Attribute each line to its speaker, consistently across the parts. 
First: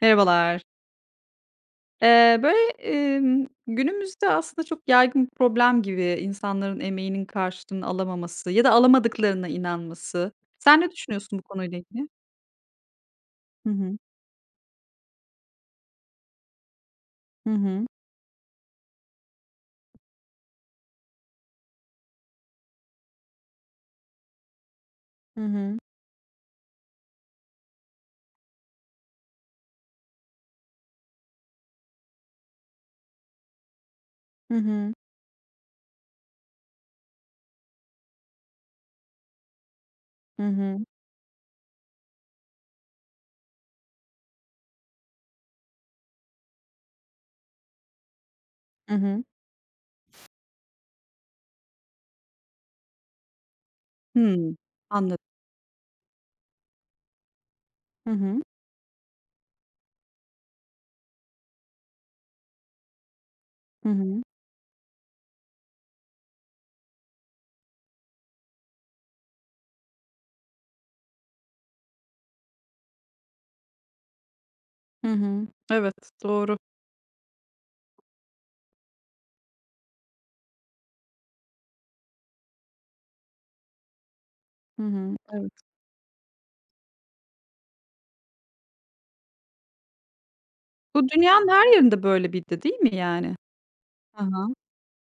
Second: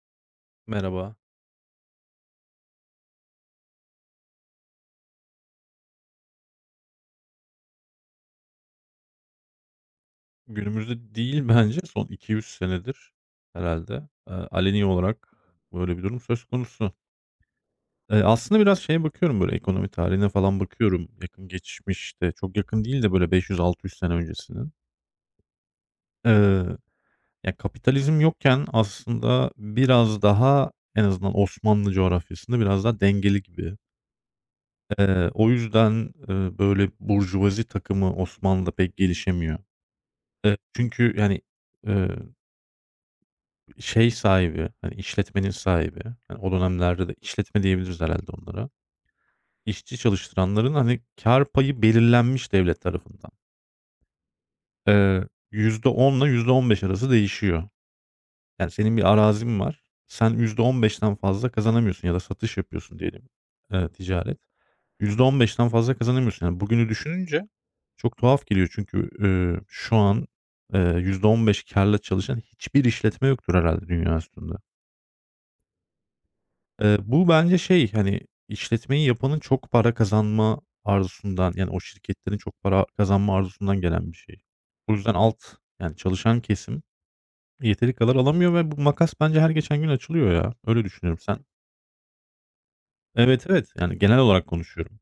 Speaker 1: Merhabalar.
Speaker 2: Merhaba.
Speaker 1: Günümüzde aslında çok yaygın bir problem gibi insanların emeğinin karşılığını alamaması ya da alamadıklarına inanması. Sen ne
Speaker 2: Günümüzde
Speaker 1: düşünüyorsun bu
Speaker 2: değil
Speaker 1: konuyla
Speaker 2: bence son
Speaker 1: ilgili?
Speaker 2: 200 senedir
Speaker 1: Hı hı.
Speaker 2: herhalde aleni olarak böyle bir durum söz konusu.
Speaker 1: Hı hı.
Speaker 2: Aslında biraz şeye bakıyorum böyle ekonomi tarihine falan bakıyorum yakın geçmişte. Çok yakın değil de böyle 500-600 sene öncesinin.
Speaker 1: Hı hı.
Speaker 2: Eee, Ya, kapitalizm yokken aslında biraz daha en azından Osmanlı coğrafyasında biraz daha dengeli gibi.
Speaker 1: Hı hı.
Speaker 2: O yüzden, böyle burjuvazi takımı Osmanlı'da pek gelişemiyor.
Speaker 1: Hı hı.
Speaker 2: Çünkü yani, eee şey sahibi, hani, işletmenin sahibi, hani, o dönemlerde de işletme diyebiliriz herhâlde onlara.
Speaker 1: Hı hı.
Speaker 2: İşçi çalıştıranların, hani, kâr payı belirlenmiş devlet tarafından.
Speaker 1: Hımm. Anladım.
Speaker 2: %10'la %15 arası değişiyor.
Speaker 1: Hı hı.
Speaker 2: Yani, senin bir arazin var. Sen %15'ten fazla kazanamıyorsun ya da satış yapıyorsun diyelim,
Speaker 1: Hı hı.
Speaker 2: ticaret. %15'ten fazla kazanamıyorsun. Yani, bugünü düşününce çok tuhaf geliyor çünkü, şu an, %15 kârla çalışan hiçbir işletme yoktur herhâlde dünya üstünde.
Speaker 1: Hı hı. Evet, doğru.
Speaker 2: Bu bence şey, hani, işletmeyi yapanın çok para kazanma arzusundan, yani, o şirketlerin çok para kazanma arzusundan gelen bir şey.
Speaker 1: Hı
Speaker 2: O yüzden
Speaker 1: hı. Evet.
Speaker 2: yani, çalışan kesim yeteri kadar alamıyor ve bu makas bence her geçen gün açılıyor ya. Öyle
Speaker 1: Bu
Speaker 2: düşünüyorum.
Speaker 1: dünyanın her yerinde böyle bir de değil mi yani?
Speaker 2: Evet, evet, yani, genel olarak
Speaker 1: Aha.
Speaker 2: konuşuyorum.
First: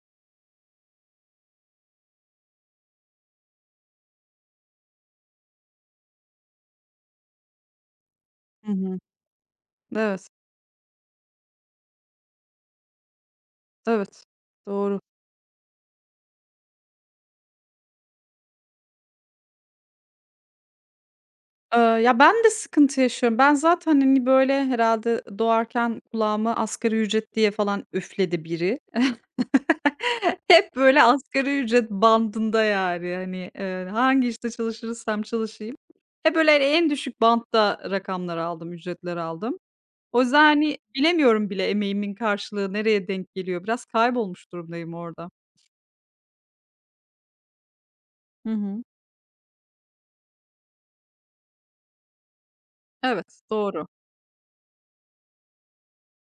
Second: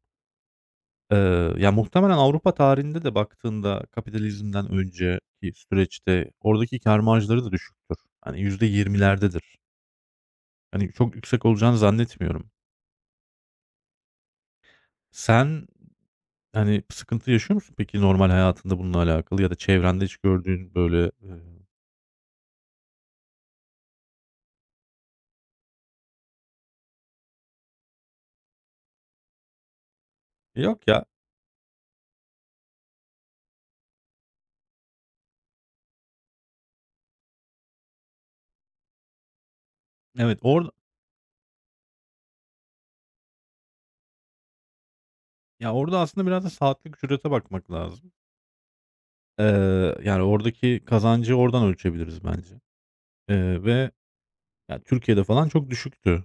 Speaker 2: Eee, Ya, muhtemelen Avrupa tarihinde de baktığında kapitalizmden önceki süreçte oradaki kâr marjları da düşüktür. Hani,
Speaker 1: Hı hı.
Speaker 2: %20'lerdedir.
Speaker 1: Evet,
Speaker 2: Hani, çok yüksek olacağını zannetmiyorum.
Speaker 1: evet. Doğru.
Speaker 2: Sen Yani, sıkıntı yaşıyor musun peki normal hayatında bununla alakalı ya da çevrende hiç gördüğün böyle.
Speaker 1: Ya, ben de sıkıntı yaşıyorum. Ben zaten, hani, böyle, herhalde doğarken kulağıma asgari ücret diye falan üfledi biri. Hep,
Speaker 2: Yok
Speaker 1: böyle,
Speaker 2: ya.
Speaker 1: asgari ücret bandında, yani, hani, hangi işte çalışırsam çalışayım hep, böyle, hani, en düşük bantta rakamlar aldım, ücretler aldım. O
Speaker 2: Evet,
Speaker 1: yüzden, hani, bilemiyorum bile emeğimin karşılığı nereye denk geliyor. Biraz kaybolmuş durumdayım orada.
Speaker 2: orada aslında biraz da saatlik ücrete bakmak lazım.
Speaker 1: Hı hı.
Speaker 2: Yani, oradaki kazancı oradan ölçebiliriz bence.
Speaker 1: Evet, doğru.
Speaker 2: Ve Ya, Türkiye'de falan çok düşüktü,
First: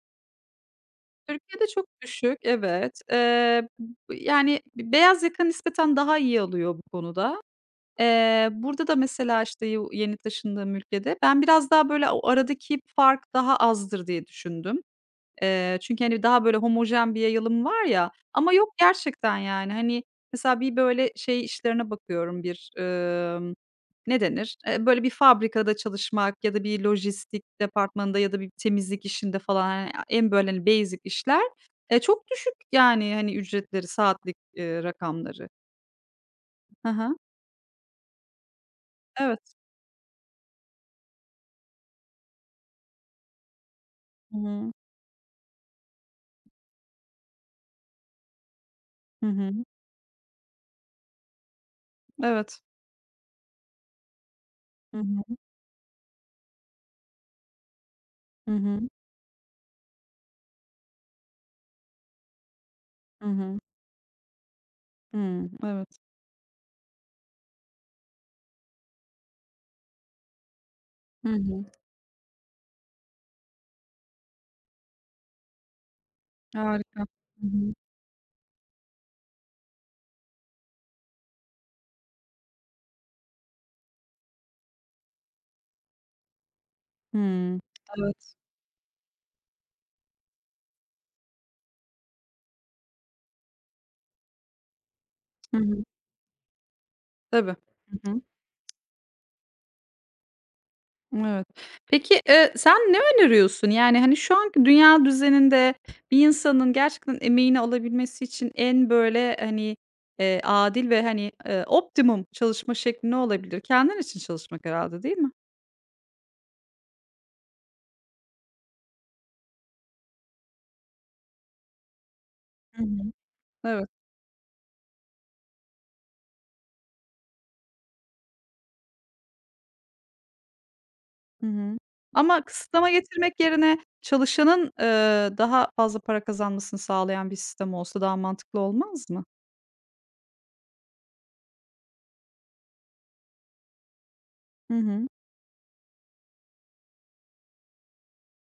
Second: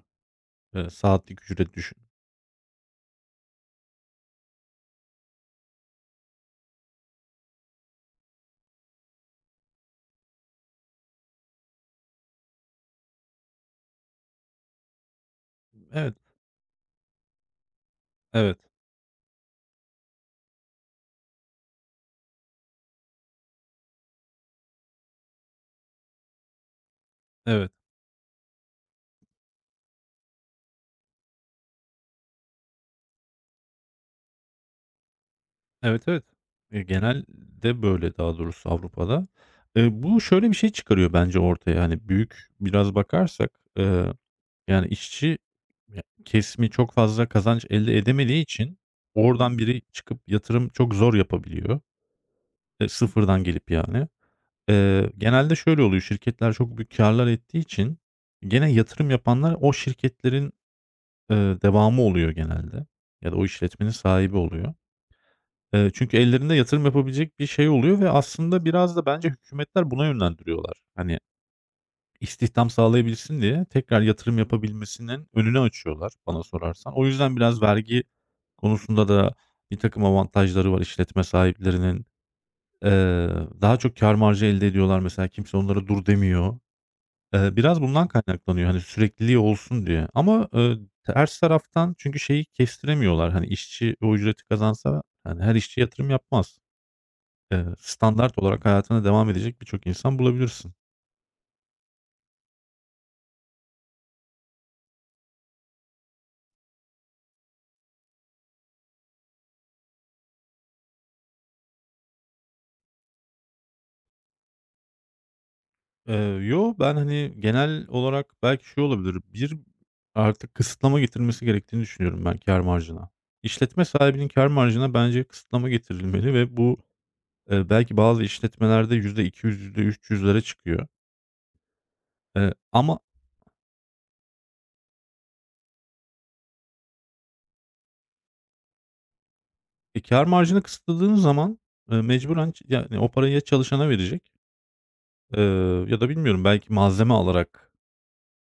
Speaker 2: saatlik
Speaker 1: Türkiye'de
Speaker 2: ücret
Speaker 1: çok düşük, evet. B Yani, beyaz yaka nispeten daha iyi alıyor bu konuda. Burada da mesela, işte, yeni taşındığım ülkede ben biraz daha, böyle, o aradaki fark daha azdır diye düşündüm. Çünkü,
Speaker 2: Evet,
Speaker 1: hani, daha böyle homojen bir yayılım var ya ama
Speaker 2: evet,
Speaker 1: yok gerçekten yani. Hani, mesela bir böyle şey işlerine bakıyorum bir, ne denir? Böyle bir fabrikada çalışmak ya da bir lojistik
Speaker 2: evet,
Speaker 1: departmanında ya da bir temizlik işinde falan, hani, en böyle, hani, basic işler, çok düşük yani, hani, ücretleri, saatlik, rakamları.
Speaker 2: evet, evet.
Speaker 1: Hı hı.
Speaker 2: Genelde böyle daha doğrusu Avrupa'da.
Speaker 1: Evet.
Speaker 2: Bu şöyle bir şey çıkarıyor bence ortaya, hani, büyük biraz bakarsak.
Speaker 1: Hı hı.
Speaker 2: Yani işçi ya kesimi çok fazla kazanç elde edemediği için
Speaker 1: Hı hı.
Speaker 2: oradan biri çıkıp yatırım çok zor yapabiliyor.
Speaker 1: Evet.
Speaker 2: E, sıfırdan gelip yani.
Speaker 1: Hı hı.
Speaker 2: Genelde şöyle oluyor, şirketler çok büyük karlar ettiği için
Speaker 1: Hı
Speaker 2: gene
Speaker 1: hı.
Speaker 2: yatırım yapanlar o şirketlerin, eee, devamı oluyor genelde
Speaker 1: Hı
Speaker 2: ya da o
Speaker 1: hı.
Speaker 2: işletmenin sahibi oluyor.
Speaker 1: Hımm. Evet.
Speaker 2: Çünkü ellerinde yatırım yapabilecek bir şey oluyor ve aslında biraz da bence hükümetler buna yönlendiriyorlar. Hani
Speaker 1: Hı hı.
Speaker 2: İstihdam sağlayabilsin diye tekrar yatırım yapabilmesinin önünü açıyorlar bana sorarsan.
Speaker 1: Harika.
Speaker 2: O yüzden
Speaker 1: Hı
Speaker 2: biraz
Speaker 1: hı.
Speaker 2: vergi konusunda da bir takım avantajları var işletme sahiplerinin. Eee, Daha çok kâr marjı elde ediyorlar mesela kimse onlara dur demiyor.
Speaker 1: Hımm.
Speaker 2: Biraz bundan
Speaker 1: Evet.
Speaker 2: kaynaklanıyor hani sürekliliği olsun diye ama, ters taraftan çünkü şeyi kestiremiyorlar, hani, işçi o ücreti kazansa, hani, her
Speaker 1: Hı
Speaker 2: işçi
Speaker 1: hı.
Speaker 2: yatırım yapmaz.
Speaker 1: Tabii. Hı hı.
Speaker 2: Standart olarak hayatına devam edecek birçok insan bulabilirsin.
Speaker 1: Evet. Peki, sen ne öneriyorsun? Yani, hani, şu anki dünya düzeninde bir insanın gerçekten emeğini alabilmesi için en böyle, hani, adil ve, hani, optimum çalışma şekli ne olabilir? Kendin için çalışmak herhâlde, değil mi?
Speaker 2: Eee, Yo, ben, hani, genel olarak belki şu olabilir, bir artık kısıtlama getirmesi gerektiğini düşünüyorum ben kâr
Speaker 1: Hı
Speaker 2: marjına.
Speaker 1: hı.
Speaker 2: İşletme
Speaker 1: Evet.
Speaker 2: sahibinin kâr marjına bence kısıtlama getirilmeli ve bu, belki bazı işletmelerde yüzde iki, %3, yüzlere çıkıyor.
Speaker 1: Hı hı. Ama
Speaker 2: Eee,
Speaker 1: kısıtlama
Speaker 2: ama,
Speaker 1: getirmek yerine çalışanın, daha fazla para kazanmasını sağlayan bir sistem olsa daha mantıklı olmaz mı?
Speaker 2: e, kâr marjını kısıtladığın zaman, mecburen yani o parayı ya çalışana verecek,
Speaker 1: Hı hı.
Speaker 2: eee, ya da bilmiyorum belki malzeme alarak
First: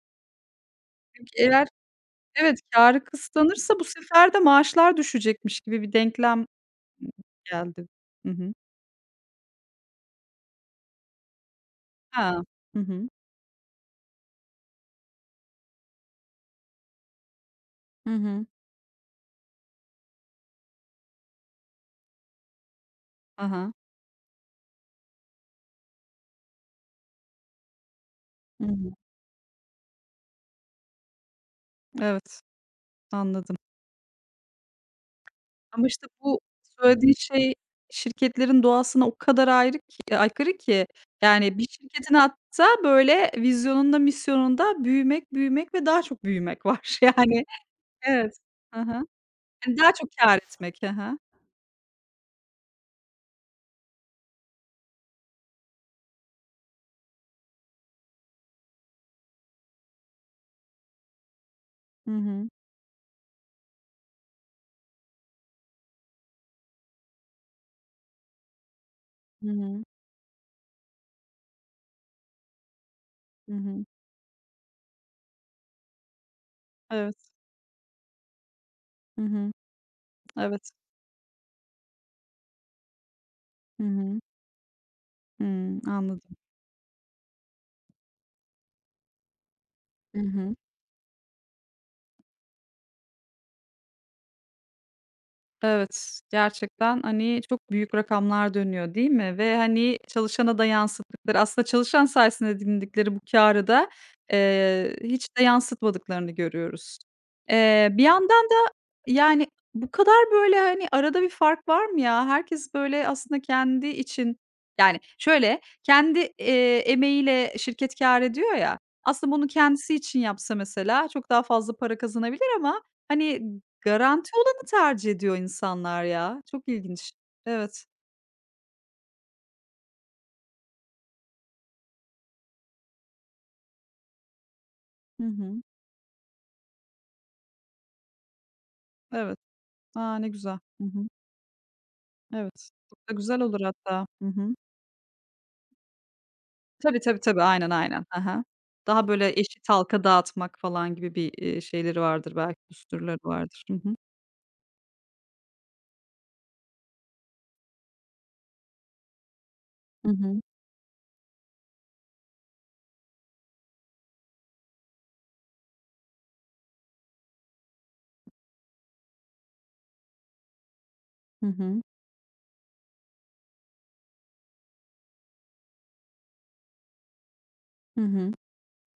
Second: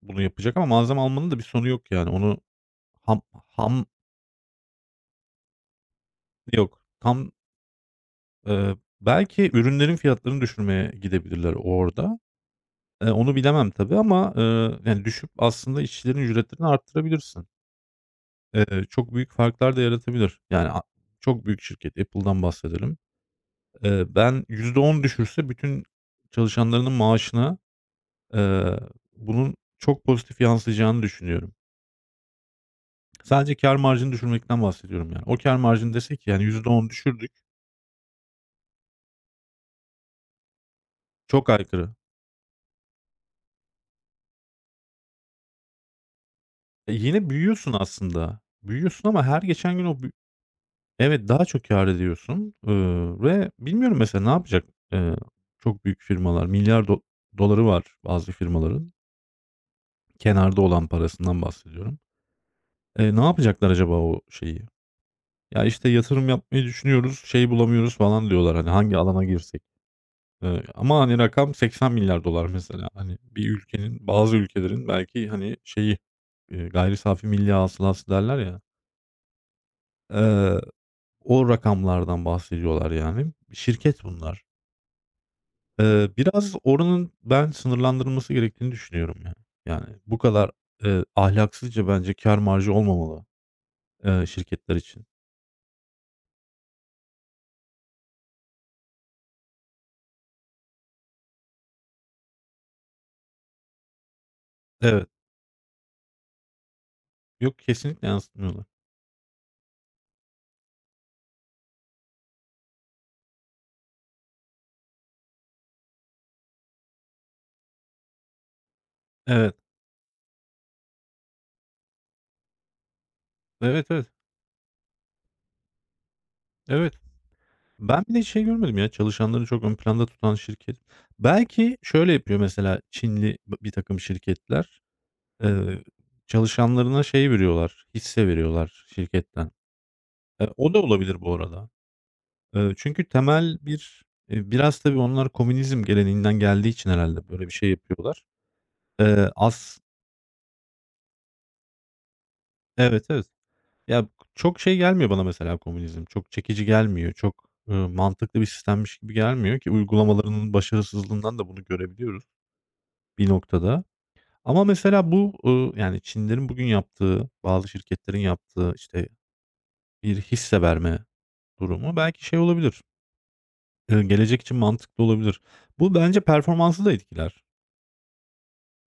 Speaker 2: bunu yapacak ama malzeme
Speaker 1: Çünkü
Speaker 2: almanın da bir
Speaker 1: eğer
Speaker 2: sonu yok yani. Onu
Speaker 1: Evet, kârı
Speaker 2: ham
Speaker 1: kısıtlanırsa bu
Speaker 2: ham
Speaker 1: sefer de maaşlar düşecekmiş gibi bir denklem
Speaker 2: yok,
Speaker 1: geldi. Hı hı.
Speaker 2: Belki ürünlerin fiyatlarını düşürmeye gidebilirler orada.
Speaker 1: Ha. Hı hı.
Speaker 2: Onu bilemem tabii ama, yani, düşüp aslında işçilerin ücretlerini arttırabilirsin.
Speaker 1: Hı hı.
Speaker 2: Çok büyük farklar da yaratabilir. Yani, çok büyük şirket, Apple'dan bahsedelim.
Speaker 1: Ha ha.
Speaker 2: Ben %10 düşürse bütün çalışanlarının maaşına,
Speaker 1: Hı
Speaker 2: eee,
Speaker 1: hı.
Speaker 2: bunun çok pozitif yansıyacağını düşünüyorum.
Speaker 1: Evet,
Speaker 2: Sadece
Speaker 1: anladım.
Speaker 2: kâr marjını düşürmekten bahsediyorum yani. O kâr
Speaker 1: Ama
Speaker 2: marjını
Speaker 1: işte
Speaker 2: dese ki,
Speaker 1: bu
Speaker 2: yani, %10
Speaker 1: söylediğin
Speaker 2: düşürdük,
Speaker 1: şey şirketlerin doğasına o kadar ayrı ki aykırı ki.
Speaker 2: çok
Speaker 1: Yani bir
Speaker 2: aykırı.
Speaker 1: şirketin hatta böyle vizyonunda, misyonunda büyümek, büyümek ve daha çok büyümek var
Speaker 2: Yine
Speaker 1: yani.
Speaker 2: büyüyorsun
Speaker 1: Evet.
Speaker 2: aslında.
Speaker 1: Hı hı.
Speaker 2: Büyüyorsun ama her geçen
Speaker 1: Hani
Speaker 2: gün
Speaker 1: daha çok kâr etmek. Hı hı.
Speaker 2: Evet, daha çok kâr ediyorsun, ve bilmiyorum mesela ne yapacak? Eee, Çok büyük firmalar, milyar doları var bazı firmaların. Kenarda olan parasından bahsediyorum.
Speaker 1: Hı hı.
Speaker 2: Ne yapacaklar acaba o şeyi? Ya, işte, yatırım yapmayı düşünüyoruz, şey bulamıyoruz falan diyorlar, hani, hangi alana
Speaker 1: Hı
Speaker 2: girsek?
Speaker 1: hı.
Speaker 2: Ama, hani, rakam 80 milyar dolar mesela. Hani, bir
Speaker 1: Hı hı.
Speaker 2: ülkenin, bazı ülkelerin belki, hani, şeyi, gayri
Speaker 1: Evet.
Speaker 2: safi milli hasılası derler ya,
Speaker 1: Hı hı.
Speaker 2: eee,
Speaker 1: Evet.
Speaker 2: o rakamlardan bahsediyorlar yani.
Speaker 1: Hı
Speaker 2: Şirket
Speaker 1: hı.
Speaker 2: bunlar.
Speaker 1: Hımm, anladım.
Speaker 2: Biraz oranın ben sınırlandırılması gerektiğini düşünüyorum ya. Yani, bu
Speaker 1: Hı
Speaker 2: kadar,
Speaker 1: hı.
Speaker 2: ahlaksızca bence kâr marjı olmamalı, şirketler için.
Speaker 1: Evet, gerçekten, hani, çok büyük rakamlar dönüyor, değil mi? Ve, hani, çalışana da yansıttıkları, aslında çalışan sayesinde edindikleri bu kârı da,
Speaker 2: Evet.
Speaker 1: hiç de yansıtmadıklarını görüyoruz.
Speaker 2: Yok,
Speaker 1: Bir
Speaker 2: kesinlikle
Speaker 1: yandan
Speaker 2: yansıtmıyorlar.
Speaker 1: Yani, bu kadar, böyle, hani, arada bir fark var mı ya? Herkes, böyle, aslında kendi için. Yani, şöyle, kendi, emeğiyle şirket kâr ediyor ya, aslında bunu
Speaker 2: Evet.
Speaker 1: kendisi için yapsa mesela çok daha fazla para kazanabilir ama, hani,
Speaker 2: Evet, evet.
Speaker 1: garanti olanı tercih ediyor insanlar ya. Çok
Speaker 2: Evet.
Speaker 1: ilginç. Evet.
Speaker 2: Ben bir de şey görmedim ya, çalışanları çok ön planda tutan şirket. Belki şöyle yapıyor mesela Çinli bir takım şirketler,
Speaker 1: Hı hı.
Speaker 2: eee, çalışanlarına şey veriyorlar, hisse veriyorlar
Speaker 1: Evet.
Speaker 2: şirketten.
Speaker 1: A, ne güzel.
Speaker 2: O da
Speaker 1: Hı hı.
Speaker 2: olabilir bu arada.
Speaker 1: Evet.
Speaker 2: Çünkü
Speaker 1: Çok da güzel
Speaker 2: temel
Speaker 1: olur
Speaker 2: bir,
Speaker 1: hatta. Hı hı.
Speaker 2: biraz tabii onlar komünizm geleneğinden geldiği için
Speaker 1: Tabii, tabii,
Speaker 2: herhâlde
Speaker 1: tabii.
Speaker 2: böyle bir şey
Speaker 1: Aynen, aynen. Hı
Speaker 2: yapıyorlar.
Speaker 1: hı. Daha böyle eşit
Speaker 2: As
Speaker 1: halka dağıtmak falan gibi bir, şeyleri vardır belki,
Speaker 2: Evet,
Speaker 1: düsturları
Speaker 2: evet.
Speaker 1: vardır. Hı hı.
Speaker 2: Ya, çok şey gelmiyor bana mesela komünizm. Çok çekici gelmiyor. Çok, mantıklı bir sistemmiş gibi gelmiyor ki
Speaker 1: Hı hı.
Speaker 2: uygulamalarının başarısızlığından da bunu görebiliyoruz bir noktada. Ama mesela bu, yani Çinlerin bugün yaptığı, bazı şirketlerin yaptığı, işte, bir hisse verme
Speaker 1: Hı hı.
Speaker 2: durumu belki şey olabilir, gelecek için mantıklı olabilir. Bu bence performansı da etkiler.
Speaker 1: Hı hı.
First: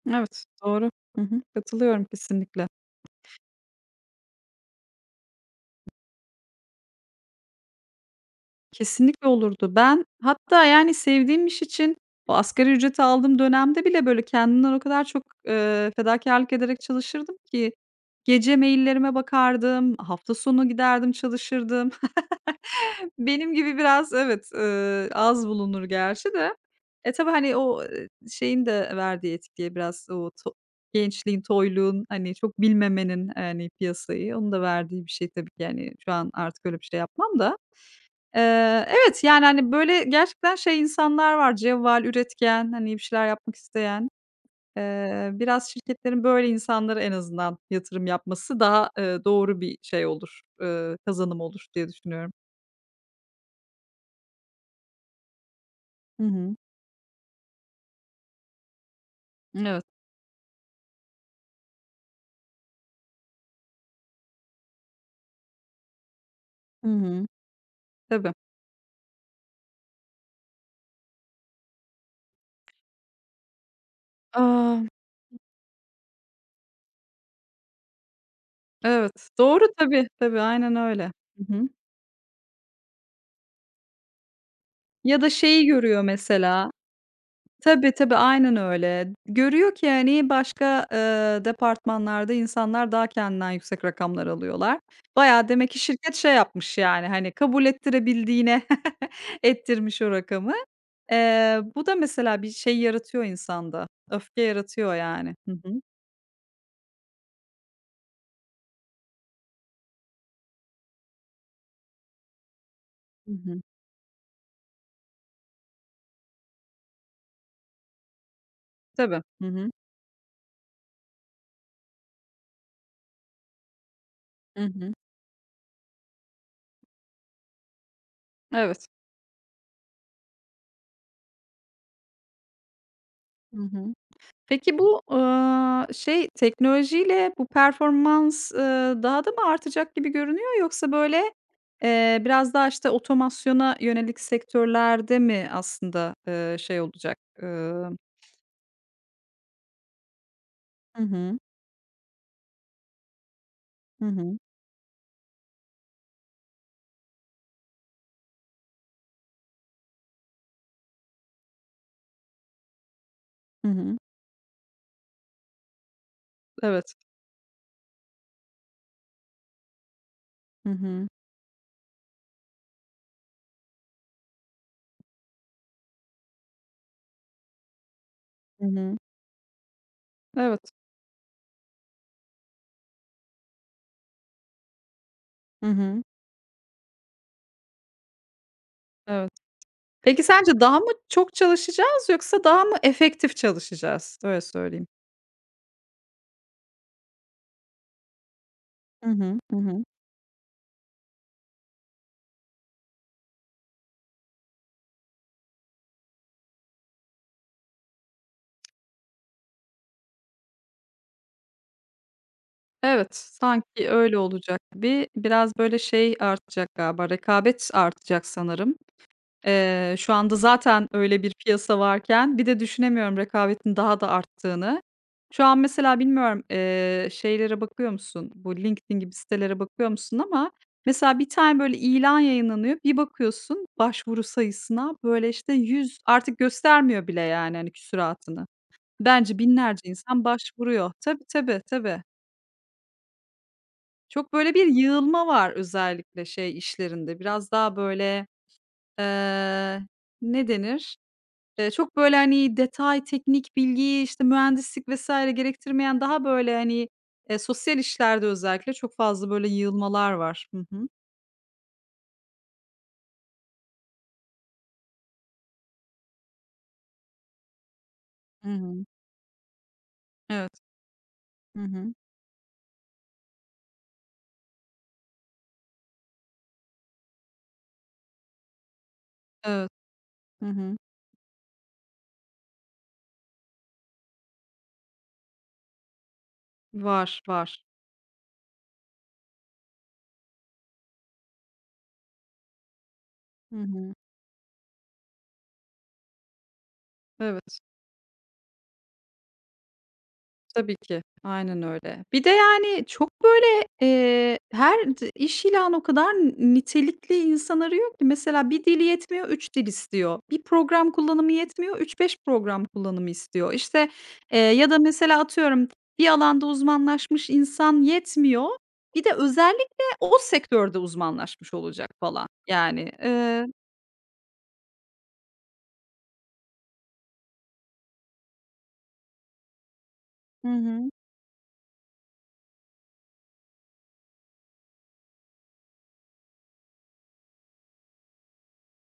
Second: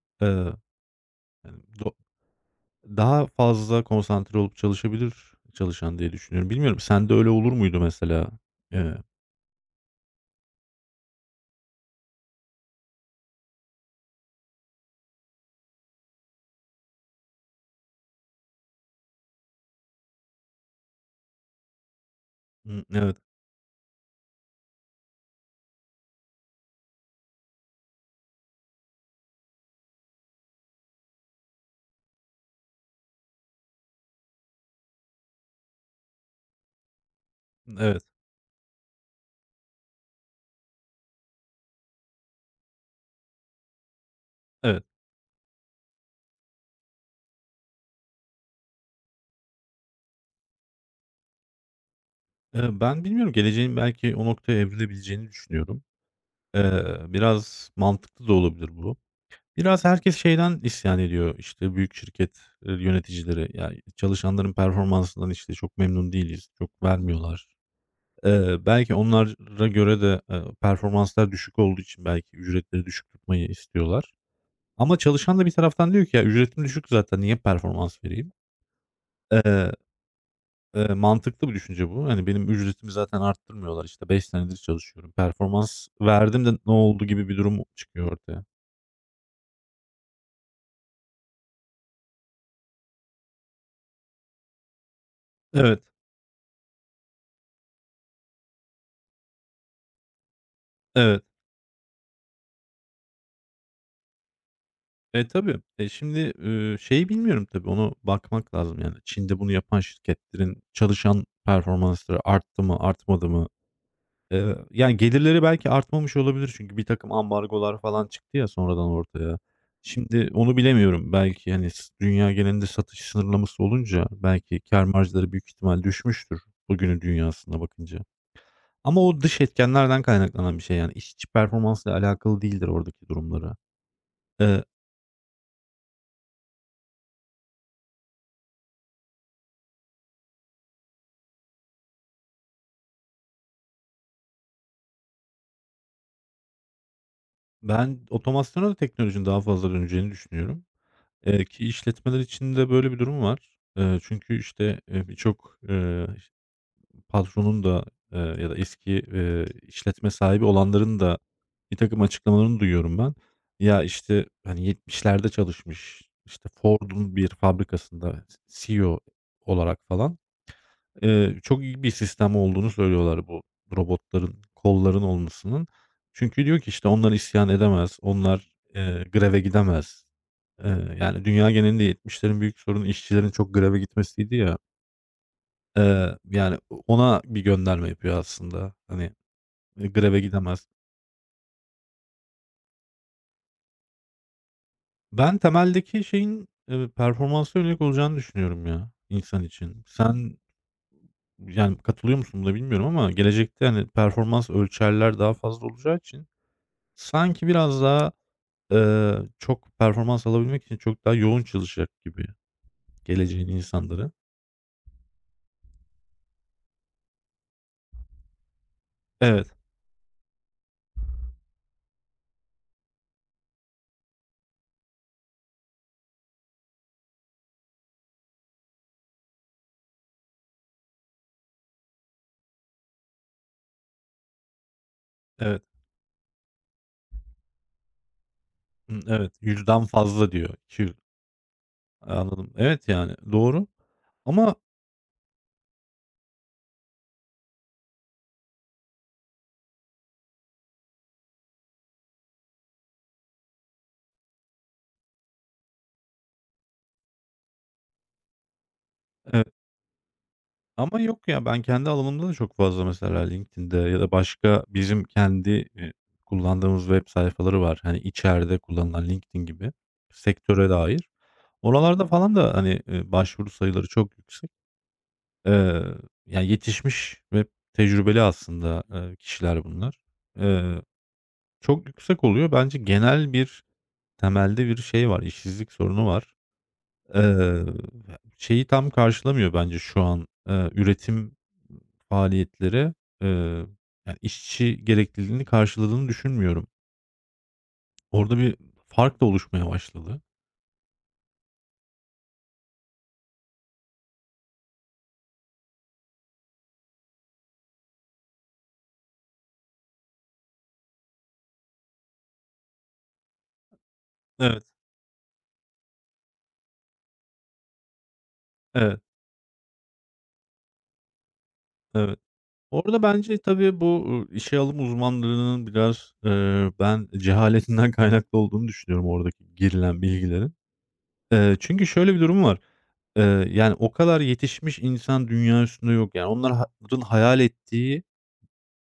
Speaker 1: Evet,
Speaker 2: Eee
Speaker 1: doğru. Hı hı.
Speaker 2: Yani,
Speaker 1: Katılıyorum kesinlikle.
Speaker 2: daha fazla konsantre olup çalışabilir çalışan diye düşünüyorum. Bilmiyorum, sende öyle olur muydu mesela? Eee,
Speaker 1: Kesinlikle olurdu. Ben hatta, yani, sevdiğim iş için o asgari ücreti aldığım dönemde bile böyle kendimden o kadar çok, fedakârlık ederek çalışırdım ki gece maillerime bakardım, hafta sonu giderdim çalışırdım.
Speaker 2: evet,
Speaker 1: Benim gibi biraz evet, az bulunur gerçi de. E, tabii, hani, o, şeyin de verdiği etkiye biraz o gençliğin, toyluğun, hani, çok bilmemenin, hani, piyasayı, onun da verdiği bir şey tabii ki. Yani, şu an artık öyle bir şey yapmam da.
Speaker 2: evet,
Speaker 1: Evet, yani, hani, böyle gerçekten şey insanlar var, cevval, üretken, hani, bir şeyler yapmak isteyen.
Speaker 2: evet.
Speaker 1: Biraz şirketlerin böyle insanlara en azından yatırım yapması daha, doğru bir şey olur, kazanım olur diye düşünüyorum.
Speaker 2: Ben bilmiyorum, geleceğin belki o noktaya evrilebileceğini düşünüyorum.
Speaker 1: Hı hı.
Speaker 2: Biraz mantıklı da olabilir bu. Biraz
Speaker 1: Evet.
Speaker 2: herkes şeyden isyan ediyor, işte, büyük şirket, yöneticileri, ya, çalışanların performansından, işte, çok memnun değiliz, çok
Speaker 1: Hı hı.
Speaker 2: vermiyorlar.
Speaker 1: Tabii.
Speaker 2: Belki onlara göre de, performanslar düşük olduğu için belki ücretleri düşük tutmayı istiyorlar.
Speaker 1: Aaa.
Speaker 2: Ama çalışan da bir taraftan diyor ki, "Ya, ücretim düşük zaten niye performans vereyim?"
Speaker 1: Evet. Doğru
Speaker 2: Eee,
Speaker 1: tabii, tabii. Aynen öyle.
Speaker 2: Mantıklı bir
Speaker 1: Hı hı.
Speaker 2: düşünce bu. Hani, benim ücretimi zaten arttırmıyorlar. İşte 5 senedir çalışıyorum.
Speaker 1: Ya da şeyi
Speaker 2: Performans
Speaker 1: görüyor
Speaker 2: verdim de
Speaker 1: mesela.
Speaker 2: ne oldu gibi bir durum
Speaker 1: Tabii,
Speaker 2: çıkıyor
Speaker 1: tabii.
Speaker 2: ortaya.
Speaker 1: Aynen öyle. Görüyor ki, hani, başka, departmanlarda insanlar daha kendinden yüksek rakamlar alıyorlar. Bayağı demek ki
Speaker 2: Evet,
Speaker 1: şirket şey yapmış, yani, hani, kabul ettirebildiğine ettirmiş o rakamı.
Speaker 2: evet.
Speaker 1: Bu da mesela bir şey yaratıyor insanda. Öfke yaratıyor,
Speaker 2: E,
Speaker 1: yani. Hı
Speaker 2: tabii.
Speaker 1: hı.
Speaker 2: Şimdi, şeyi bilmiyorum tabii, onu bakmak lazım yani. Çin'de bunu yapan şirketlerin çalışan performansları arttı mı, artmadı
Speaker 1: Hı
Speaker 2: mı?
Speaker 1: hı.
Speaker 2: Yani gelirleri belki artmamış olabilir çünkü birtakım ambargolar falan çıktı ya sonradan
Speaker 1: Tabii.
Speaker 2: ortaya.
Speaker 1: Hı hı.
Speaker 2: Şimdi onu bilemiyorum. Belki, hani, dünya genelinde satış sınırlaması olunca belki
Speaker 1: Hı
Speaker 2: kâr
Speaker 1: hı.
Speaker 2: marjları büyük ihtimal düşmüştür bugünün dünyasına bakınca.
Speaker 1: Evet.
Speaker 2: Ama o dış etkenlerden kaynaklanan bir şey, yani, iş performansıyla alakalı değildir oradaki durumları.
Speaker 1: Hı hı.
Speaker 2: Eee,
Speaker 1: Peki bu, şey, teknolojiyle bu performans, daha da mı artacak gibi görünüyor yoksa böyle, biraz daha, işte, otomasyona yönelik sektörlerde mi aslında, şey olacak, ııı
Speaker 2: Ben otomasyona da teknolojinin daha fazla döneceğini düşünüyorum,
Speaker 1: Hı hı.
Speaker 2: ki işletmeler için de böyle bir durum var.
Speaker 1: Hı
Speaker 2: Çünkü,
Speaker 1: hı.
Speaker 2: işte, birçok, patronun da, ya da eski, işletme sahibi olanların da bir takım açıklamalarını duyuyorum ben.
Speaker 1: Hı
Speaker 2: Ya,
Speaker 1: hı.
Speaker 2: işte, hani, 70'lerde çalışmış, işte,
Speaker 1: Evet.
Speaker 2: Ford'un bir fabrikasında CEO olarak falan.
Speaker 1: Hı hı.
Speaker 2: Çok iyi bir sistem olduğunu söylüyorlar bu robotların, kolların olmasının. Çünkü diyor ki, işte, "Onlar isyan edemez, onlar,
Speaker 1: Hı hı.
Speaker 2: greve gidemez."
Speaker 1: Evet.
Speaker 2: Yani, dünya genelinde 70'lerin büyük sorunu işçilerin çok greve gitmesiydi ya.
Speaker 1: Hı hı.
Speaker 2: Yani ona bir gönderme yapıyor aslında. Hani,
Speaker 1: Evet.
Speaker 2: greve
Speaker 1: Peki sence
Speaker 2: gidemez.
Speaker 1: daha mı çok çalışacağız yoksa daha mı efektif çalışacağız? Öyle söyleyeyim.
Speaker 2: Ben temeldeki şeyin, performansa yönelik olacağını düşünüyorum ya
Speaker 1: Hı hı.
Speaker 2: insan
Speaker 1: Hı
Speaker 2: için.
Speaker 1: hı.
Speaker 2: Sen, yani, katılıyor musun buna bilmiyorum ama gelecekte, hani, performans ölçerler daha fazla olacağı için sanki biraz daha, çok performans alabilmek için çok daha yoğun çalışacak gibi
Speaker 1: Evet,
Speaker 2: geleceğin
Speaker 1: sanki
Speaker 2: insanları.
Speaker 1: öyle olacak gibi. Biraz böyle şey artacak galiba, rekabet artacak sanırım.
Speaker 2: Evet,
Speaker 1: Şu anda zaten öyle bir piyasa varken bir de düşünemiyorum rekabetin daha da arttığını. Şu an mesela bilmiyorum, şeylere bakıyor musun? Bu LinkedIn gibi sitelere bakıyor musun ama mesela bir tane böyle ilan yayınlanıyor. Bir bakıyorsun başvuru sayısına böyle işte
Speaker 2: evet,
Speaker 1: 100 artık göstermiyor bile yani hani küsuratını.
Speaker 2: evet.
Speaker 1: Bence
Speaker 2: yüzden
Speaker 1: binlerce insan
Speaker 2: fazla diyor. 200.
Speaker 1: başvuruyor. Tabii tabii tabii.
Speaker 2: Anladım. Evet, yani, doğru
Speaker 1: Çok böyle
Speaker 2: ama,
Speaker 1: bir yığılma var özellikle şey işlerinde. Biraz daha böyle, eee, ne denir? Çok böyle, hani, detay, teknik bilgi, işte, mühendislik vesaire gerektirmeyen daha böyle, hani, sosyal işlerde özellikle çok fazla
Speaker 2: eee
Speaker 1: böyle yığılmalar var. Hı hı.
Speaker 2: Ama yok ya, ben kendi alanımda da çok fazla mesela LinkedIn'de ya da başka bizim kendi, eee, kullandığımız web sayfaları var. Hani
Speaker 1: Hı
Speaker 2: içeride
Speaker 1: hı.
Speaker 2: kullanılan LinkedIn gibi
Speaker 1: Evet.
Speaker 2: sektöre dair.
Speaker 1: Hı hı.
Speaker 2: Oralarda falan da hani, başvuru sayıları çok yüksek. Eee, Yani yetişmiş ve tecrübeli aslında, kişiler
Speaker 1: Evet.
Speaker 2: bunlar.
Speaker 1: Hı hı.
Speaker 2: Eee, Çok yüksek oluyor. Bence genel bir temelde bir şey var, işsizlik sorunu var.
Speaker 1: Var, var.
Speaker 2: Eee, Şeyi tam karşılamıyor bence şu an, üretim faaliyetleri, eee,
Speaker 1: Hı hı.
Speaker 2: yani, işçi gerekliliğini karşıladığını düşünmüyorum.
Speaker 1: Evet.
Speaker 2: Orada bir fark da oluşmaya başladı.
Speaker 1: Tabii ki. Aynen öyle. Bir de, yani, çok, böyle, her iş ilanı o kadar nitelikli insan arıyor ki mesela bir dil yetmiyor, üç dil istiyor. Bir program kullanımı yetmiyor, üç beş program kullanımı istiyor. İşte,
Speaker 2: Evet,
Speaker 1: ya da mesela atıyorum bir alanda uzmanlaşmış insan yetmiyor,
Speaker 2: evet,
Speaker 1: bir de özellikle o sektörde uzmanlaşmış olacak
Speaker 2: evet.
Speaker 1: falan, yani.
Speaker 2: Orada bence tabii bu, işe alım uzmanlarının biraz, ben cehaletinden kaynaklı olduğunu düşünüyorum oradaki girilen
Speaker 1: Hı
Speaker 2: bilgilerin.
Speaker 1: hı.
Speaker 2: Çünkü şöyle bir durum var. Yani, o kadar yetişmiş insan dünya üstünde yok. Yani, onların hayal ettiği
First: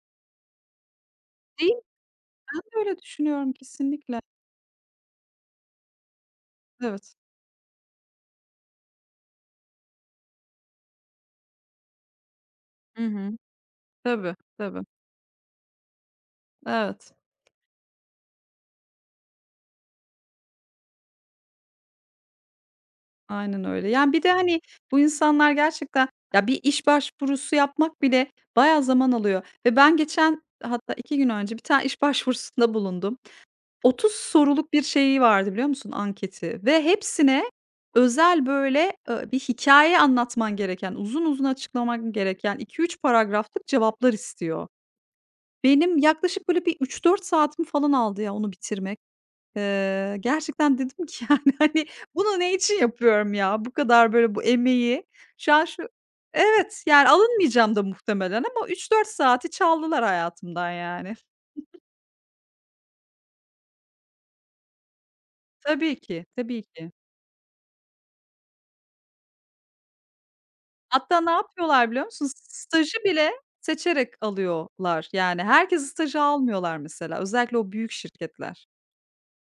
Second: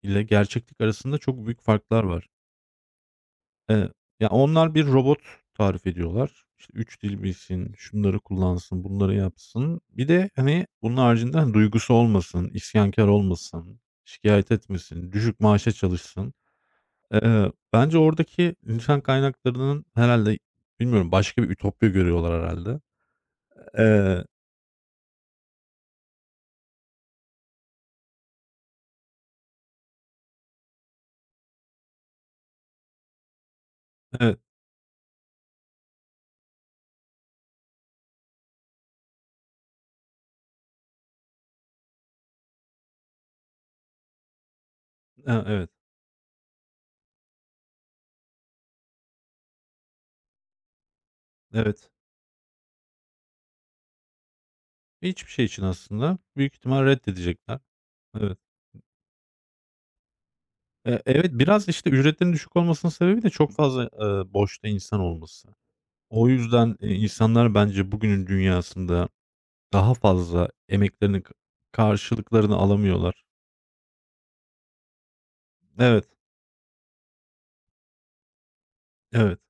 Speaker 2: ile gerçeklik arasında çok büyük
Speaker 1: Değil mi?
Speaker 2: farklar var.
Speaker 1: Ben de öyle düşünüyorum
Speaker 2: Eee,
Speaker 1: kesinlikle.
Speaker 2: Ya, onlar bir robot tarif ediyorlar. İşte, 3
Speaker 1: Evet.
Speaker 2: dil bilsin, şunları kullansın, bunları yapsın. Bir de, hani, bunun haricinde, hani, duygusu olmasın,
Speaker 1: Hı
Speaker 2: isyankar
Speaker 1: hı.
Speaker 2: olmasın,
Speaker 1: Tabii,
Speaker 2: şikayet
Speaker 1: tabii.
Speaker 2: etmesin, düşük maaşa çalışsın.
Speaker 1: Evet.
Speaker 2: Bence oradaki insan kaynaklarının herhalde bilmiyorum başka bir ütopya görüyorlar herhalde.
Speaker 1: Aynen öyle. Yani, bir
Speaker 2: Eee,
Speaker 1: de, hani, bu insanlar gerçekten ya, bir iş başvurusu yapmak bile bayağı zaman alıyor ve ben geçen hatta 2 gün önce bir tane iş başvurusunda bulundum. 30
Speaker 2: evet.
Speaker 1: soruluk bir şeyi vardı biliyor musun, anketi ve hepsine özel, böyle, bir hikaye anlatman gereken, uzun uzun açıklaman gereken 2-3 paragraflık cevaplar istiyor.
Speaker 2: A, evet,
Speaker 1: Benim yaklaşık, böyle, bir 3-4 saatimi falan aldı ya onu bitirmek. Gerçekten dedim ki yani, hani,
Speaker 2: evet.
Speaker 1: "Bunu ne için yapıyorum ya? Bu kadar böyle bu emeği."
Speaker 2: Hiçbir şey
Speaker 1: Şu
Speaker 2: için
Speaker 1: an şu
Speaker 2: aslında büyük
Speaker 1: Evet,
Speaker 2: ihtimal
Speaker 1: yani
Speaker 2: reddedecekler.
Speaker 1: alınmayacağım da
Speaker 2: Evet.
Speaker 1: muhtemelen ama 3-4 saati çaldılar hayatımdan yani.
Speaker 2: Evet, biraz, işte, ücretlerin düşük olmasının sebebi de çok fazla, boşta insan olması.
Speaker 1: Tabii ki,
Speaker 2: O
Speaker 1: tabii
Speaker 2: yüzden,
Speaker 1: ki.
Speaker 2: insanlar bence bugünün dünyasında daha fazla
Speaker 1: Hatta
Speaker 2: emeklerinin
Speaker 1: ne yapıyorlar biliyor musun?
Speaker 2: karşılıklarını
Speaker 1: Stajı
Speaker 2: alamıyorlar.
Speaker 1: bile seçerek alıyorlar. Yani herkes
Speaker 2: Evet,
Speaker 1: stajı almıyorlar mesela. Özellikle o büyük şirketler.
Speaker 2: evet.